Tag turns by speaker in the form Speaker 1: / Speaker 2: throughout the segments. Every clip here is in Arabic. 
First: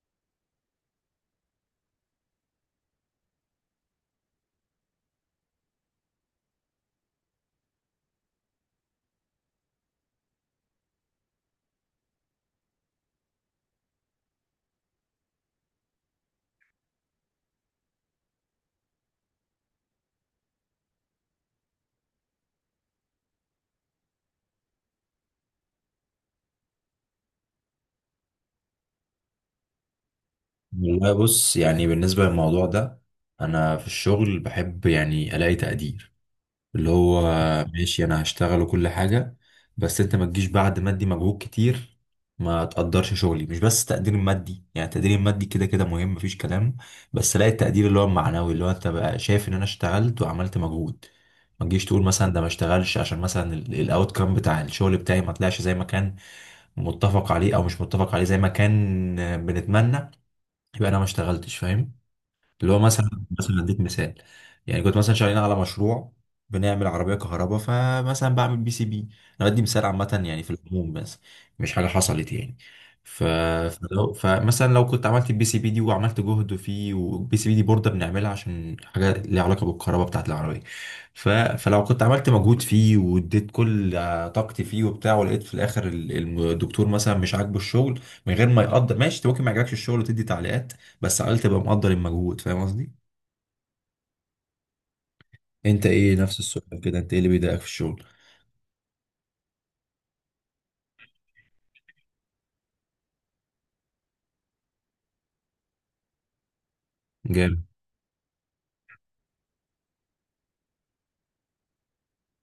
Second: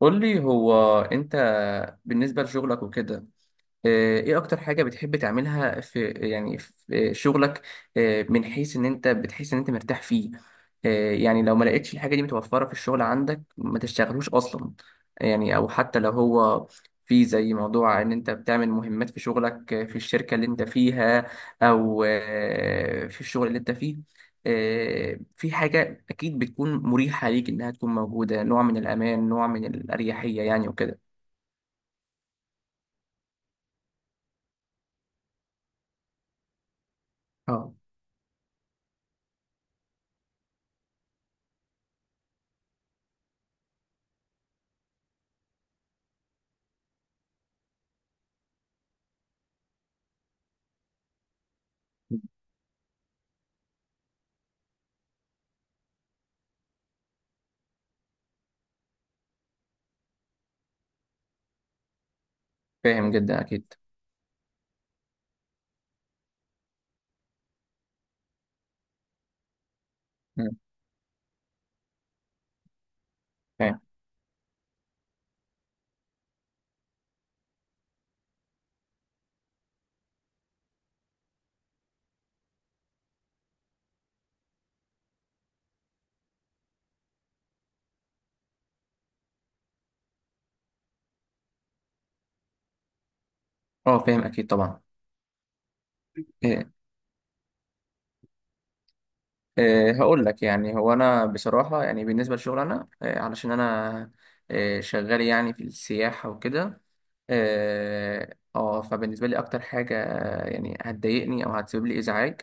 Speaker 1: قول لي هو انت بالنسبة لشغلك وكده. ايه اكتر حاجة بتحب تعملها في شغلك، من حيث ان انت بتحس ان انت مرتاح فيه. يعني لو ما لقيتش الحاجة دي متوفرة في الشغل عندك ما تشتغلوش اصلا، يعني او حتى لو هو في زي موضوع ان انت بتعمل مهمات في شغلك، في الشركة اللي انت فيها او في الشغل اللي انت فيه. في حاجة اكيد بتكون مريحة ليك انها تكون موجودة، نوع من الامان، نوع من الاريحية يعني وكده.
Speaker 2: والله، بص يعني بالنسبة للموضوع ده أنا في الشغل بحب يعني ألاقي تقدير اللي هو
Speaker 1: اه،
Speaker 2: ماشي. أنا هشتغل وكل حاجة، بس أنت ما تجيش بعد ما أدي مجهود كتير ما تقدرش شغلي. مش بس تقدير مادي، يعني التقدير المادي كده كده مهم مفيش كلام، بس ألاقي التقدير اللي هو المعنوي، اللي هو أنت بقى شايف إن أنا اشتغلت وعملت مجهود. ما تجيش تقول مثلا ده ما اشتغلش عشان مثلا الاوت كام بتاع الشغل بتاعي ما طلعش زي ما كان متفق عليه او مش متفق عليه زي ما كان بنتمنى، يبقى انا ما اشتغلتش. فاهم؟ اللي هو مثلا،
Speaker 1: فاهم جدا
Speaker 2: مثلا
Speaker 1: اكيد.
Speaker 2: اديك مثال. يعني كنت مثلا شغالين على مشروع، بنعمل عربيه كهرباء، فمثلا بعمل بي سي بي. انا بدي مثال عامه يعني في العموم بس، مش حاجه حصلت يعني. ف...
Speaker 1: فاهم.
Speaker 2: فمثلا لو كنت عملت البي سي بي دي وعملت جهد فيه، والبي سي بي دي بورده بنعملها عشان حاجه ليها علاقه بالكهرباء بتاعت العربيه. فلو كنت عملت مجهود فيه واديت كل طاقتي فيه وبتاع، ولقيت في الاخر الدكتور مثلا مش عاجبه الشغل من غير ما يقدر. ماشي، انت ممكن ما يعجبكش الشغل وتدي تعليقات، بس على الأقل تبقى مقدر المجهود. فاهم قصدي؟
Speaker 1: اه فاهم اكيد طبعا.
Speaker 2: انت ايه، نفس
Speaker 1: إيه.
Speaker 2: السؤال كده، انت ايه اللي بيضايقك في الشغل؟
Speaker 1: إيه هقول لك، يعني هو انا بصراحه يعني بالنسبه للشغل انا إيه، علشان انا إيه شغال يعني في السياحه وكده.
Speaker 2: جامد.
Speaker 1: اه فبالنسبه لي اكتر حاجه يعني هتضايقني او هتسبب لي ازعاج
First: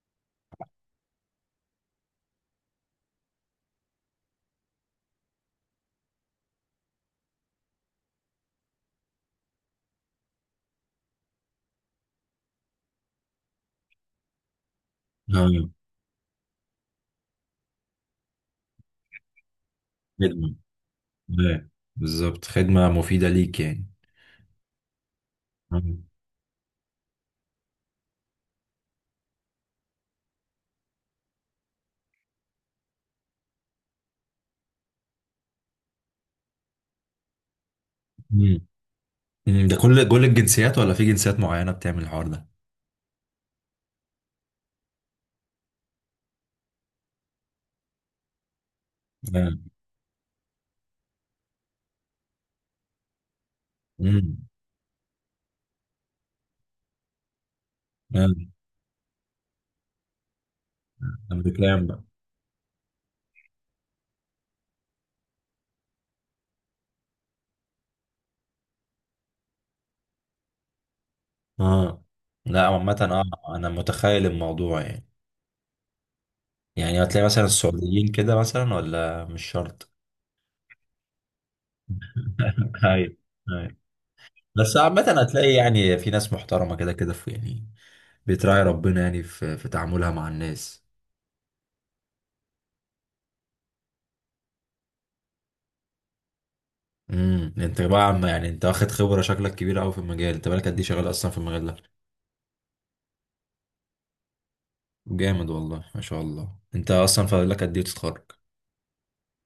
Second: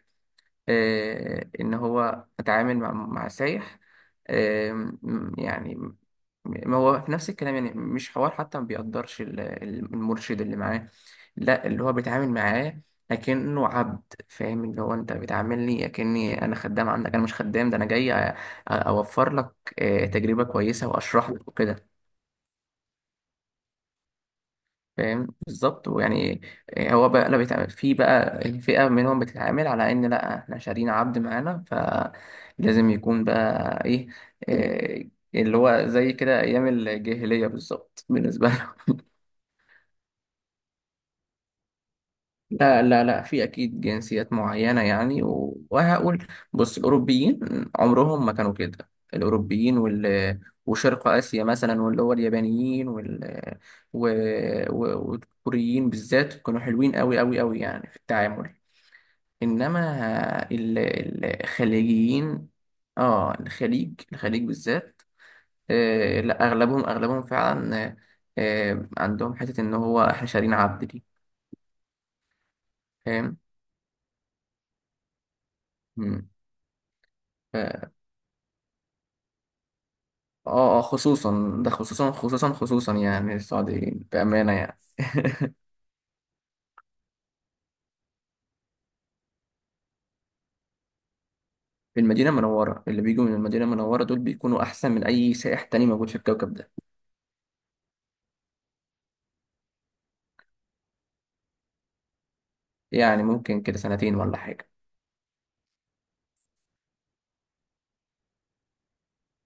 Speaker 1: إيه، ان هو اتعامل مع سايح إيه. يعني ما هو في نفس الكلام، يعني مش حوار حتى، ما بيقدرش المرشد اللي معاه، لا اللي هو بيتعامل معاه لكنه عبد. فاهم؟ اللي هو انت
Speaker 2: آه،
Speaker 1: بتعاملني اكني انا خدام عندك، انا مش خدام، ده انا جاي اوفر لك تجربة
Speaker 2: خدمة.
Speaker 1: كويسة واشرح لك
Speaker 2: آه،
Speaker 1: وكده.
Speaker 2: بالظبط، خدمة مفيدة ليك يعني.
Speaker 1: فاهم بالظبط
Speaker 2: آه.
Speaker 1: ويعني هو بقى لا بيتعامل، في بقى الفئة منهم بتتعامل على ان لا احنا شارين عبد معانا فلازم يكون بقى ايه، آه، اللي هو زي كده ايام الجاهلية بالظبط. بالنسبة،
Speaker 2: مم. مم، ده كل الجنسيات ولا في جنسيات معينة بتعمل الحوار ده؟
Speaker 1: لا لا لا، في اكيد جنسيات معينه يعني. وهقول، بص الاوروبيين عمرهم ما كانوا كده،
Speaker 2: آه.
Speaker 1: الاوروبيين وال، وشرق اسيا مثلا، واللي هو اليابانيين وال و...
Speaker 2: مم.
Speaker 1: و... والكوريين بالذات كانوا حلوين قوي قوي قوي يعني في
Speaker 2: آه.
Speaker 1: التعامل. انما
Speaker 2: امريكان بقى؟
Speaker 1: الخليجيين، اه الخليج، الخليج بالذات. آه لا اغلبهم، اغلبهم فعلا آه، عندهم حته ان هو احنا شارين عبد دي.
Speaker 2: اه، لا عامة.
Speaker 1: فاهم.
Speaker 2: اه، انا متخيل الموضوع يعني.
Speaker 1: مم.
Speaker 2: يعني هتلاقي مثلا السعوديين كده مثلا، ولا مش شرط.
Speaker 1: اه اه خصوصا ده، خصوصا خصوصا خصوصا
Speaker 2: هاي.
Speaker 1: يعني السعوديين بأمانة
Speaker 2: بس
Speaker 1: يعني
Speaker 2: عامة هتلاقي يعني في ناس محترمة كده كده، في يعني بتراعي ربنا يعني في تعاملها مع الناس.
Speaker 1: في المدينة المنورة، اللي بيجوا من المدينة المنورة دول بيكونوا أحسن من أي سائح تاني موجود في الكوكب ده.
Speaker 2: امم، انت بقى عم، يعني انت واخد خبرة شكلك كبيرة قوي في المجال. انت بقالك قد ايه شغال اصلا في المجال ده؟
Speaker 1: يعني ممكن كده سنتين ولا حاجة.
Speaker 2: جامد والله، ما شاء الله. انت اصلا فاضل لك قد ايه تتخرج؟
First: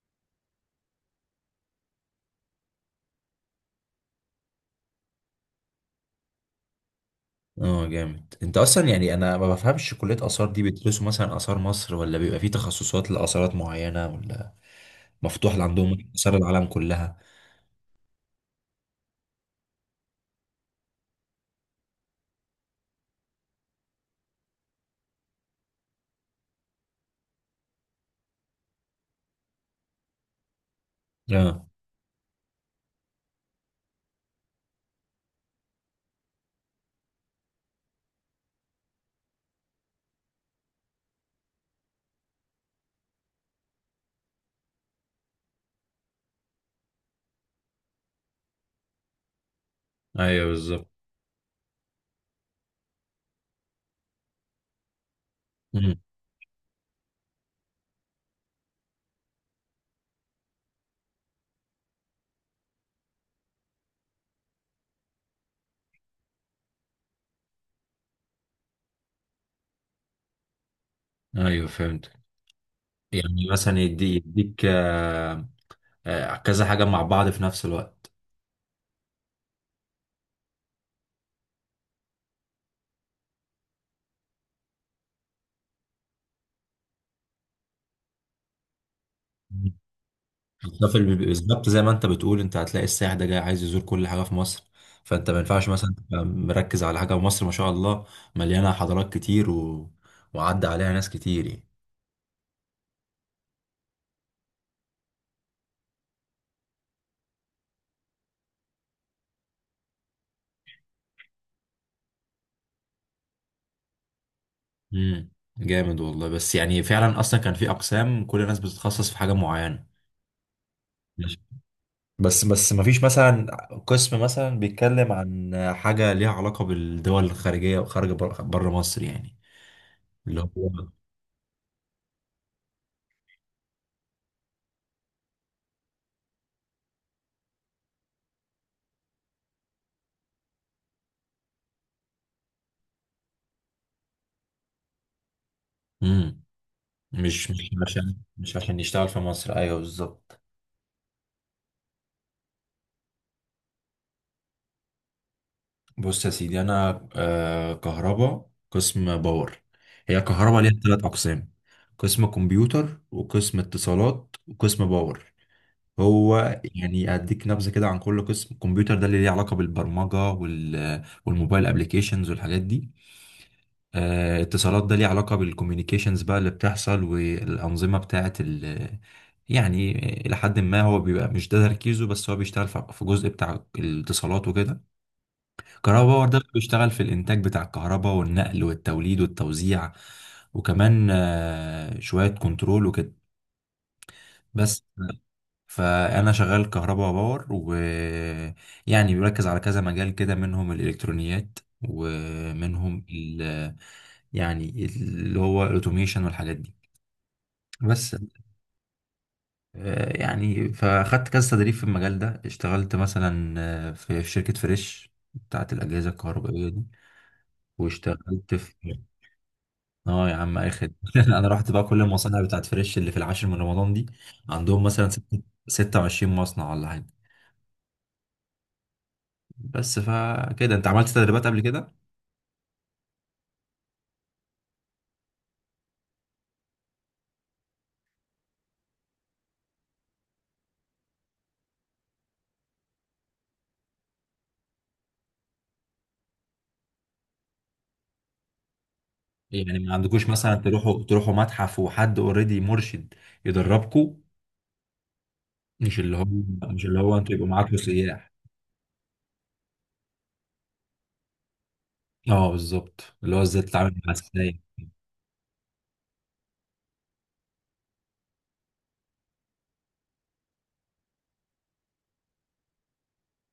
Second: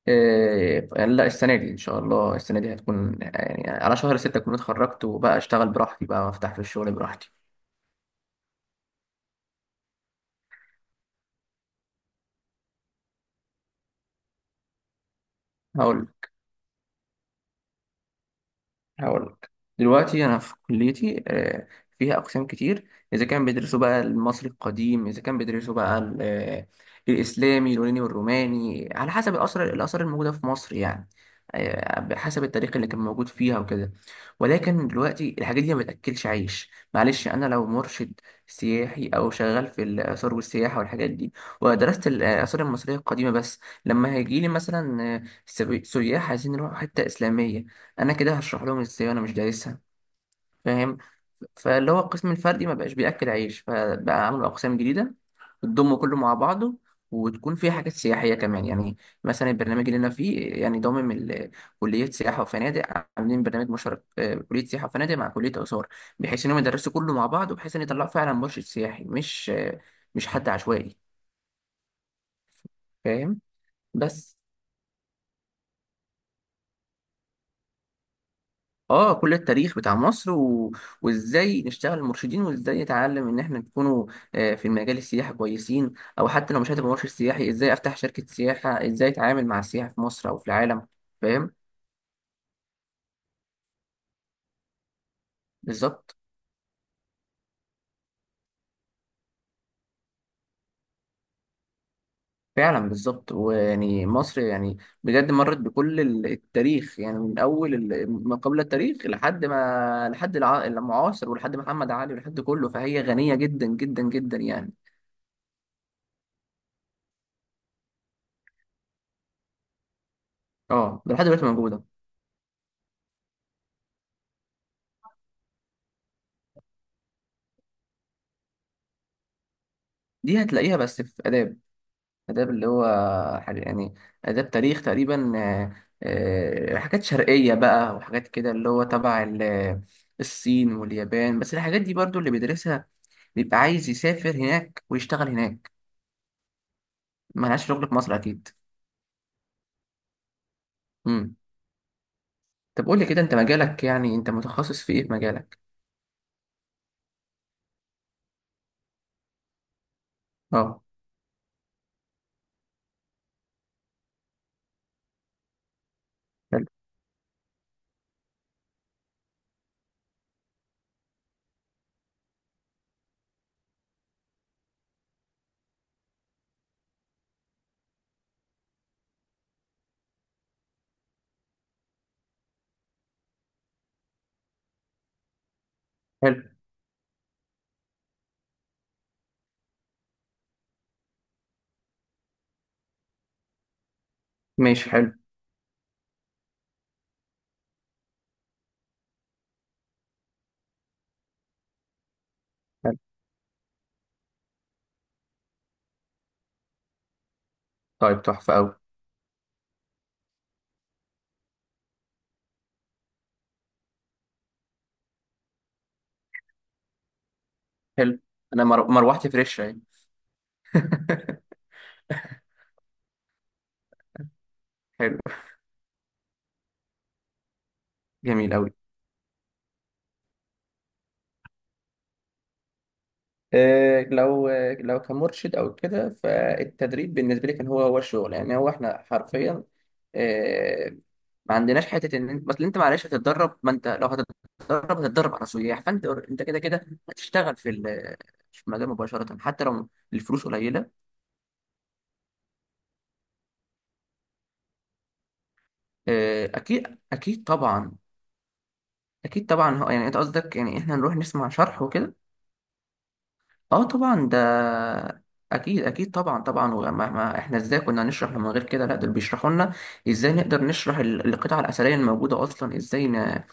Speaker 1: إيه لا السنة دي، إن شاء الله السنة دي هتكون يعني على شهر ستة أكون اتخرجت، وبقى أشتغل براحتي بقى وأفتح في الشغل براحتي.
Speaker 2: اه، جامد. انت اصلا يعني انا ما بفهمش، كلية آثار دي بيدرسوا مثلا آثار مصر ولا بيبقى في تخصصات لآثارات معينة، ولا مفتوح
Speaker 1: هقول
Speaker 2: لعندهم آثار العالم كلها؟
Speaker 1: هقول لك، دلوقتي انا في كليتي فيها اقسام كتير. اذا كان بيدرسوا بقى المصري القديم، اذا كان بيدرسوا بقى الاسلامي، اليوناني والروماني، على حسب الاثار، الاثار الموجوده في مصر يعني.
Speaker 2: اه،
Speaker 1: بحسب التاريخ اللي كان موجود فيها وكده. ولكن دلوقتي الحاجات دي ما بتاكلش عيش، معلش انا لو مرشد سياحي او شغال في الاثار والسياحه والحاجات دي ودرست الاثار المصريه القديمه بس، لما هيجي لي مثلا سياح عايزين يروحوا حته اسلاميه، انا كده هشرح لهم ازاي وانا مش دارسها؟
Speaker 2: ايوه بالظبط.
Speaker 1: فاهم. فاللي هو القسم الفردي ما بقاش بياكل عيش، فبقى عملوا اقسام جديده بتضم
Speaker 2: امم،
Speaker 1: كله مع بعضه، وتكون فيها حاجات سياحيه كمان يعني. مثلا البرنامج اللي انا فيه يعني ضامن كليه سياحه وفنادق. عاملين برنامج مشترك، كليه سياحه وفنادق مع كليه اثار، بحيث انهم يدرسوا كله مع بعض، وبحيث ان يطلعوا فعلا مرشد سياحي مش حد عشوائي.
Speaker 2: ايوه فهمت.
Speaker 1: فاهم.
Speaker 2: يعني مثلا
Speaker 1: بس
Speaker 2: يديك كذا حاجة مع بعض في نفس الوقت.
Speaker 1: اه كل التاريخ بتاع مصر وازاي نشتغل مرشدين، وازاي نتعلم ان احنا نكونوا في المجال السياحي كويسين. او حتى لو مش هتبقى مرشد سياحي، ازاي افتح شركة سياحة، ازاي اتعامل مع
Speaker 2: مم.
Speaker 1: السياحة في مصر او في العالم.
Speaker 2: بالظبط
Speaker 1: فاهم
Speaker 2: بالظبط، زي ما انت بتقول، انت هتلاقي السائح ده جاي عايز يزور كل حاجة في مصر، فانت ما ينفعش مثلا
Speaker 1: بالظبط.
Speaker 2: تبقى مركز على حاجة. مصر ما شاء الله مليانة حضارات كتير، وعدى عليها ناس كتير يعني.
Speaker 1: فعلا بالظبط، ويعني مصر يعني بجد مرت بكل التاريخ، يعني من اول ما قبل التاريخ لحد ما، لحد المعاصر، ولحد محمد علي ولحد كله، فهي غنية جدا جدا جدا يعني.
Speaker 2: امم، جامد والله. بس يعني فعلا اصلا كان في اقسام كل الناس بتتخصص في حاجة معينة.
Speaker 1: اه ده لحد
Speaker 2: ماشي.
Speaker 1: دلوقتي موجودة.
Speaker 2: بس ما فيش مثلا قسم مثلا بيتكلم عن حاجة ليها علاقة بالدول الخارجية وخارج بره مصر يعني. اللي
Speaker 1: دي
Speaker 2: هو،
Speaker 1: هتلاقيها بس في آداب. آداب اللي هو حاجة يعني آداب تاريخ تقريبا، حاجات شرقية بقى وحاجات كده، اللي هو تبع الصين واليابان. بس الحاجات دي برضو اللي بيدرسها بيبقى عايز يسافر هناك ويشتغل هناك،
Speaker 2: امم، مش مش
Speaker 1: ملهاش شغل في مصر
Speaker 2: عشان
Speaker 1: أكيد.
Speaker 2: مش عشان يشتغل في مصر؟ ايوه بالظبط.
Speaker 1: مم. طب قول لي كده، أنت مجالك، يعني أنت متخصص في إيه في مجالك؟
Speaker 2: بص يا سيدي، انا كهرباء، قسم باور. هي كهرباء ليها
Speaker 1: أه.
Speaker 2: ثلاث اقسام: قسم كمبيوتر وقسم اتصالات وقسم باور. هو
Speaker 1: حلو.
Speaker 2: يعني اديك نبذه كده عن كل قسم. الكمبيوتر ده اللي ليه علاقه بالبرمجه والموبايل ابلكيشنز والحاجات دي. اتصالات ده ليه علاقه بالكوميونيكيشنز بقى اللي بتحصل والانظمه بتاعه يعني الى حد ما هو بيبقى مش ده تركيزه، بس هو بيشتغل في جزء بتاع الاتصالات وكده. كهرباء باور ده
Speaker 1: حلو.
Speaker 2: بيشتغل في الانتاج بتاع الكهرباء والنقل والتوليد والتوزيع، وكمان شويه كنترول وكده بس.
Speaker 1: ماشي حلو.
Speaker 2: فانا شغال كهرباء باور ويعني بيركز على كذا مجال كده، منهم الالكترونيات
Speaker 1: حلو.
Speaker 2: ومنهم يعني اللي هو الاوتوميشن والحاجات دي بس.
Speaker 1: طيب تحفة أوي.
Speaker 2: يعني فاخدت كذا تدريب في المجال ده. اشتغلت مثلا في شركة فريش بتاعت الأجهزة الكهربائية دي،
Speaker 1: حلو.
Speaker 2: واشتغلت
Speaker 1: أنا
Speaker 2: في.
Speaker 1: مروحتي فريش أهي
Speaker 2: اه يا عم اخد انا رحت بقى كل المصانع بتاعت فريش اللي في العاشر من رمضان دي. عندهم مثلا
Speaker 1: حلو.
Speaker 2: 26 مصنع ولا حاجة.
Speaker 1: جميل أوي.
Speaker 2: بس فكده، انت عملت تدريبات قبل كده؟
Speaker 1: لو كمرشد او كده، فالتدريب بالنسبه لي كان هو هو الشغل يعني. هو احنا حرفيا آه، ما عندناش حته ان انت، بس انت معلش هتتدرب. ما انت لو هتتدرب هتتدرب على سياح، فانت كده كده هتشتغل في في المجال مباشره حتى
Speaker 2: يعني
Speaker 1: لو
Speaker 2: ما عندكوش
Speaker 1: الفلوس
Speaker 2: مثلا تروحوا
Speaker 1: قليله.
Speaker 2: متحف وحد اوريدي مرشد يدربكوا؟ مش اللي هو مش
Speaker 1: اكيد
Speaker 2: اللي هو انتوا
Speaker 1: اكيد
Speaker 2: يبقوا معاكوا
Speaker 1: طبعا.
Speaker 2: سياح.
Speaker 1: اكيد طبعا، يعني انت قصدك يعني احنا نروح نسمع شرح وكده.
Speaker 2: اه بالظبط، اللي هو ازاي
Speaker 1: اه
Speaker 2: تتعامل مع
Speaker 1: طبعا ده
Speaker 2: السياح.
Speaker 1: اكيد اكيد طبعا طبعا. وما ما احنا ازاي كنا هنشرح من غير كده؟ لا دول بيشرحوا لنا ازاي نقدر نشرح القطع الاثريه الموجوده اصلا، ازاي ن...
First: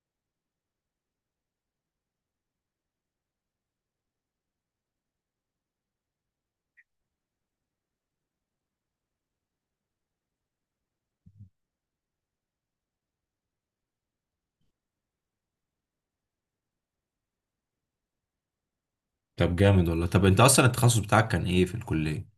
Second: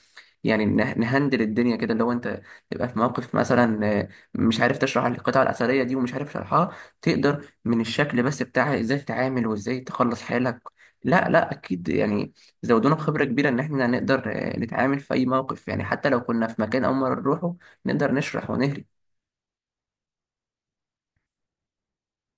Speaker 1: يعني نه- نهندل الدنيا كده لو انت تبقى في موقف مثلا مش عارف تشرح القطع الاثريه دي ومش عارف شرحها، تقدر من الشكل بس بتاعها ازاي تتعامل وازاي تخلص حالك. لا لا اكيد يعني زودونا بخبره كبيره ان احنا نقدر نتعامل في اي موقف يعني، حتى لو كنا في مكان اول مره نروحه نقدر نشرح ونهري.
Speaker 2: طب جامد والله. طب انت اصلا التخصص بتاعك كان ايه في الكلية؟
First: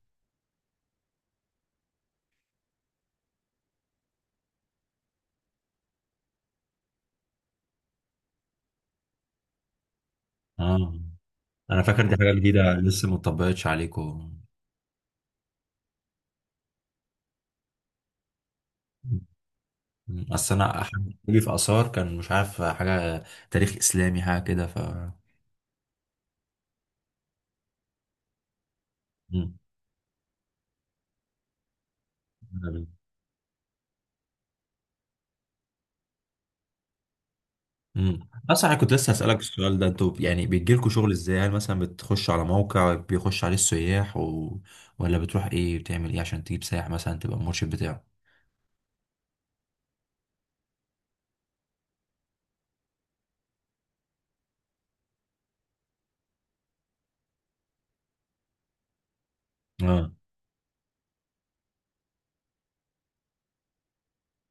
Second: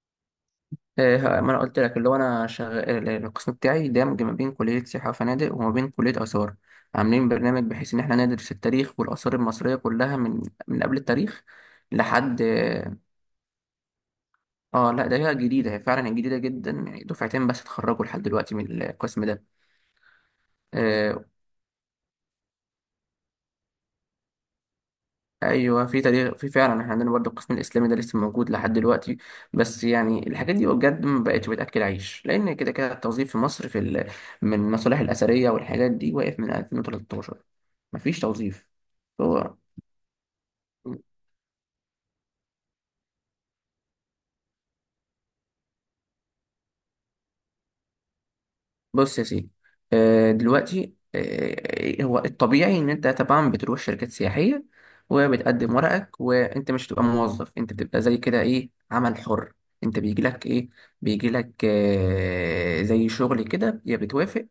Speaker 1: إيه، ما انا قلت لك اللي هو انا شغال القسم بتاعي دامج ما بين كليه سياحه وفنادق وما بين كليه اثار. عاملين برنامج بحيث ان احنا ندرس التاريخ والاثار المصريه كلها من من قبل
Speaker 2: اه،
Speaker 1: التاريخ
Speaker 2: انا فاكر دي حاجة
Speaker 1: لحد.
Speaker 2: جديدة لسه ما اتطبقتش عليكم.
Speaker 1: اه لا ده هي جديده، هي فعلا جديده جدا يعني، دفعتين بس اتخرجوا لحد دلوقتي من القسم ده.
Speaker 2: اصل انا حد
Speaker 1: آه،
Speaker 2: في اثار كان مش عارف حاجة، تاريخ اسلامي حاجة كده
Speaker 1: ايوه في تاريخ، في فعلا احنا عندنا برضو القسم الاسلامي ده لسه موجود لحد دلوقتي. بس يعني الحاجات دي بجد ما بقتش بتاكل عيش، لان كده
Speaker 2: مم.
Speaker 1: كده التوظيف في مصر في من المصالح الاثريه والحاجات دي واقف من 2013، مفيش
Speaker 2: امم،
Speaker 1: توظيف.
Speaker 2: اصلا انا كنت لسه هسألك
Speaker 1: هو
Speaker 2: السؤال ده، انتوا يعني بيجيلكوا شغل ازاي؟ هل مثلا بتخش على موقع بيخش عليه السياح ولا بتروح ايه، بتعمل ايه عشان تجيب سائح مثلا تبقى المرشد بتاعه؟
Speaker 1: بص يا سيدي، دلوقتي هو الطبيعي ان انت طبعا بتروح شركات سياحيه وبتقدم ورقك، وانت مش بتبقى موظف، انت بتبقى زي كده ايه، عمل حر. انت
Speaker 2: اه،
Speaker 1: بيجي لك ايه، بيجي لك زي شغل كده، يا بتوافق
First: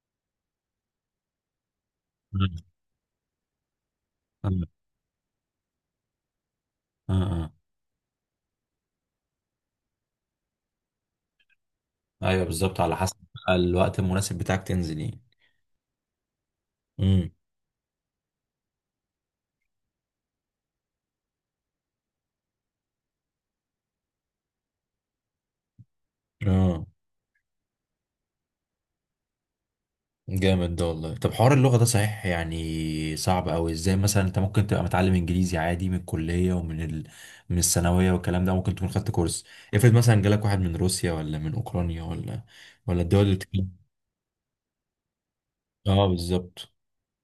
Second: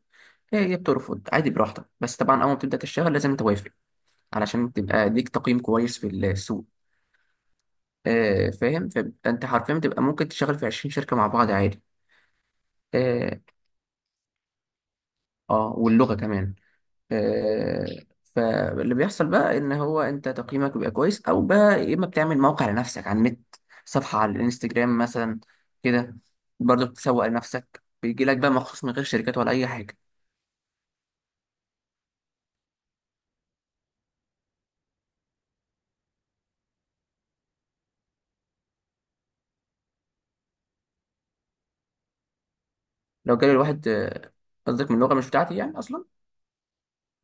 Speaker 1: يا يا بترفض عادي براحتك. بس طبعا اول ما بتبدا تشتغل لازم توافق
Speaker 2: اه،
Speaker 1: علشان تبقى ليك تقييم كويس في السوق.
Speaker 2: اه، اه،
Speaker 1: فاهم. فانت حرفيا بتبقى ممكن تشتغل في 20 شركه مع بعض عادي.
Speaker 2: ايوه بالظبط، على حسب
Speaker 1: اه
Speaker 2: بقى الوقت المناسب بتاعك تنزل ايه.
Speaker 1: واللغه كمان.
Speaker 2: امم.
Speaker 1: آه، فاللي بيحصل بقى ان هو انت تقييمك بيبقى كويس، او بقى يا اما بتعمل موقع لنفسك على النت، صفحة على الانستجرام مثلا كده،
Speaker 2: اه،
Speaker 1: برضه بتسوق لنفسك بيجي لك بقى مخصوص من غير شركات ولا اي حاجة.
Speaker 2: جامد ده والله. طب حوار اللغة ده صحيح يعني صعب أوي. ازاي مثلا انت ممكن تبقى متعلم انجليزي عادي من الكلية من الثانوية والكلام ده، ممكن تكون خدت كورس. افرض مثلا جالك واحد من روسيا ولا من اوكرانيا ولا الدول اللي
Speaker 1: لو جالي
Speaker 2: بتتكلم.
Speaker 1: الواحد قصدك من لغة مش بتاعتي يعني اصلا؟
Speaker 2: اه بالظبط،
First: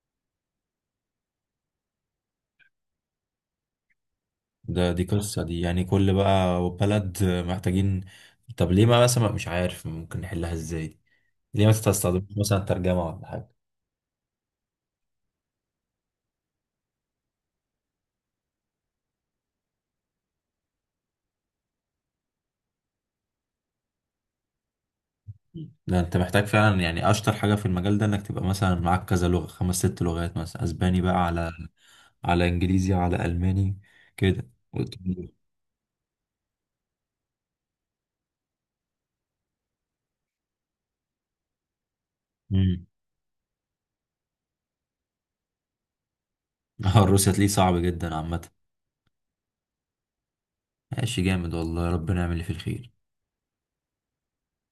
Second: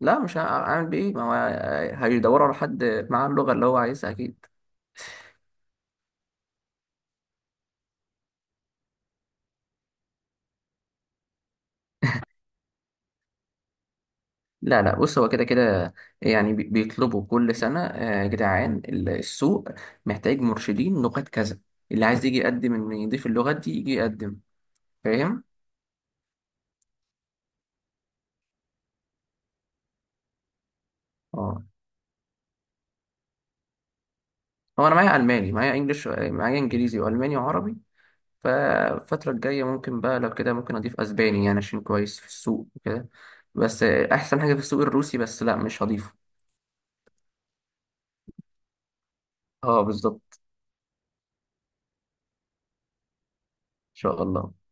Speaker 1: لا مش هعمل بيه إيه؟ ما هو هيدوروا على حد معاه اللغة اللي هو عايزها اكيد.
Speaker 2: ده دي قصة، دي يعني كل بقى بلد محتاجين. طب ليه ما مثلا مش عارف ممكن نحلها ازاي؟ ليه ما تستخدمش مثلا ترجمة ولا حاجة؟
Speaker 1: لا لا بص هو كده كده، يعني بيطلبوا كل سنة يا جدعان، السوق محتاج مرشدين لغات كذا، اللي عايز يجي يقدم إن يضيف اللغات دي يجي يقدم. فاهم؟
Speaker 2: ده انت محتاج فعلا يعني اشطر حاجة في المجال ده، انك تبقى مثلا معاك كذا لغة، خمس ست لغات مثلا، اسباني بقى على
Speaker 1: اه
Speaker 2: انجليزي على الماني كده.
Speaker 1: هو أنا معايا ألماني، معايا إنجليش، معايا إنجليزي وألماني وعربي. فالفترة الجاية ممكن بقى لو كده ممكن أضيف أسباني يعني عشان كويس في السوق
Speaker 2: امم.
Speaker 1: وكده. بس أحسن حاجة في السوق الروسي بس لا مش هضيفه.
Speaker 2: اه، الروسي هتلاقيه صعب جدا عامه.
Speaker 1: اه بالظبط.
Speaker 2: ماشي، جامد والله، ربنا يعمل اللي فيه الخير.
Speaker 1: إن شاء الله.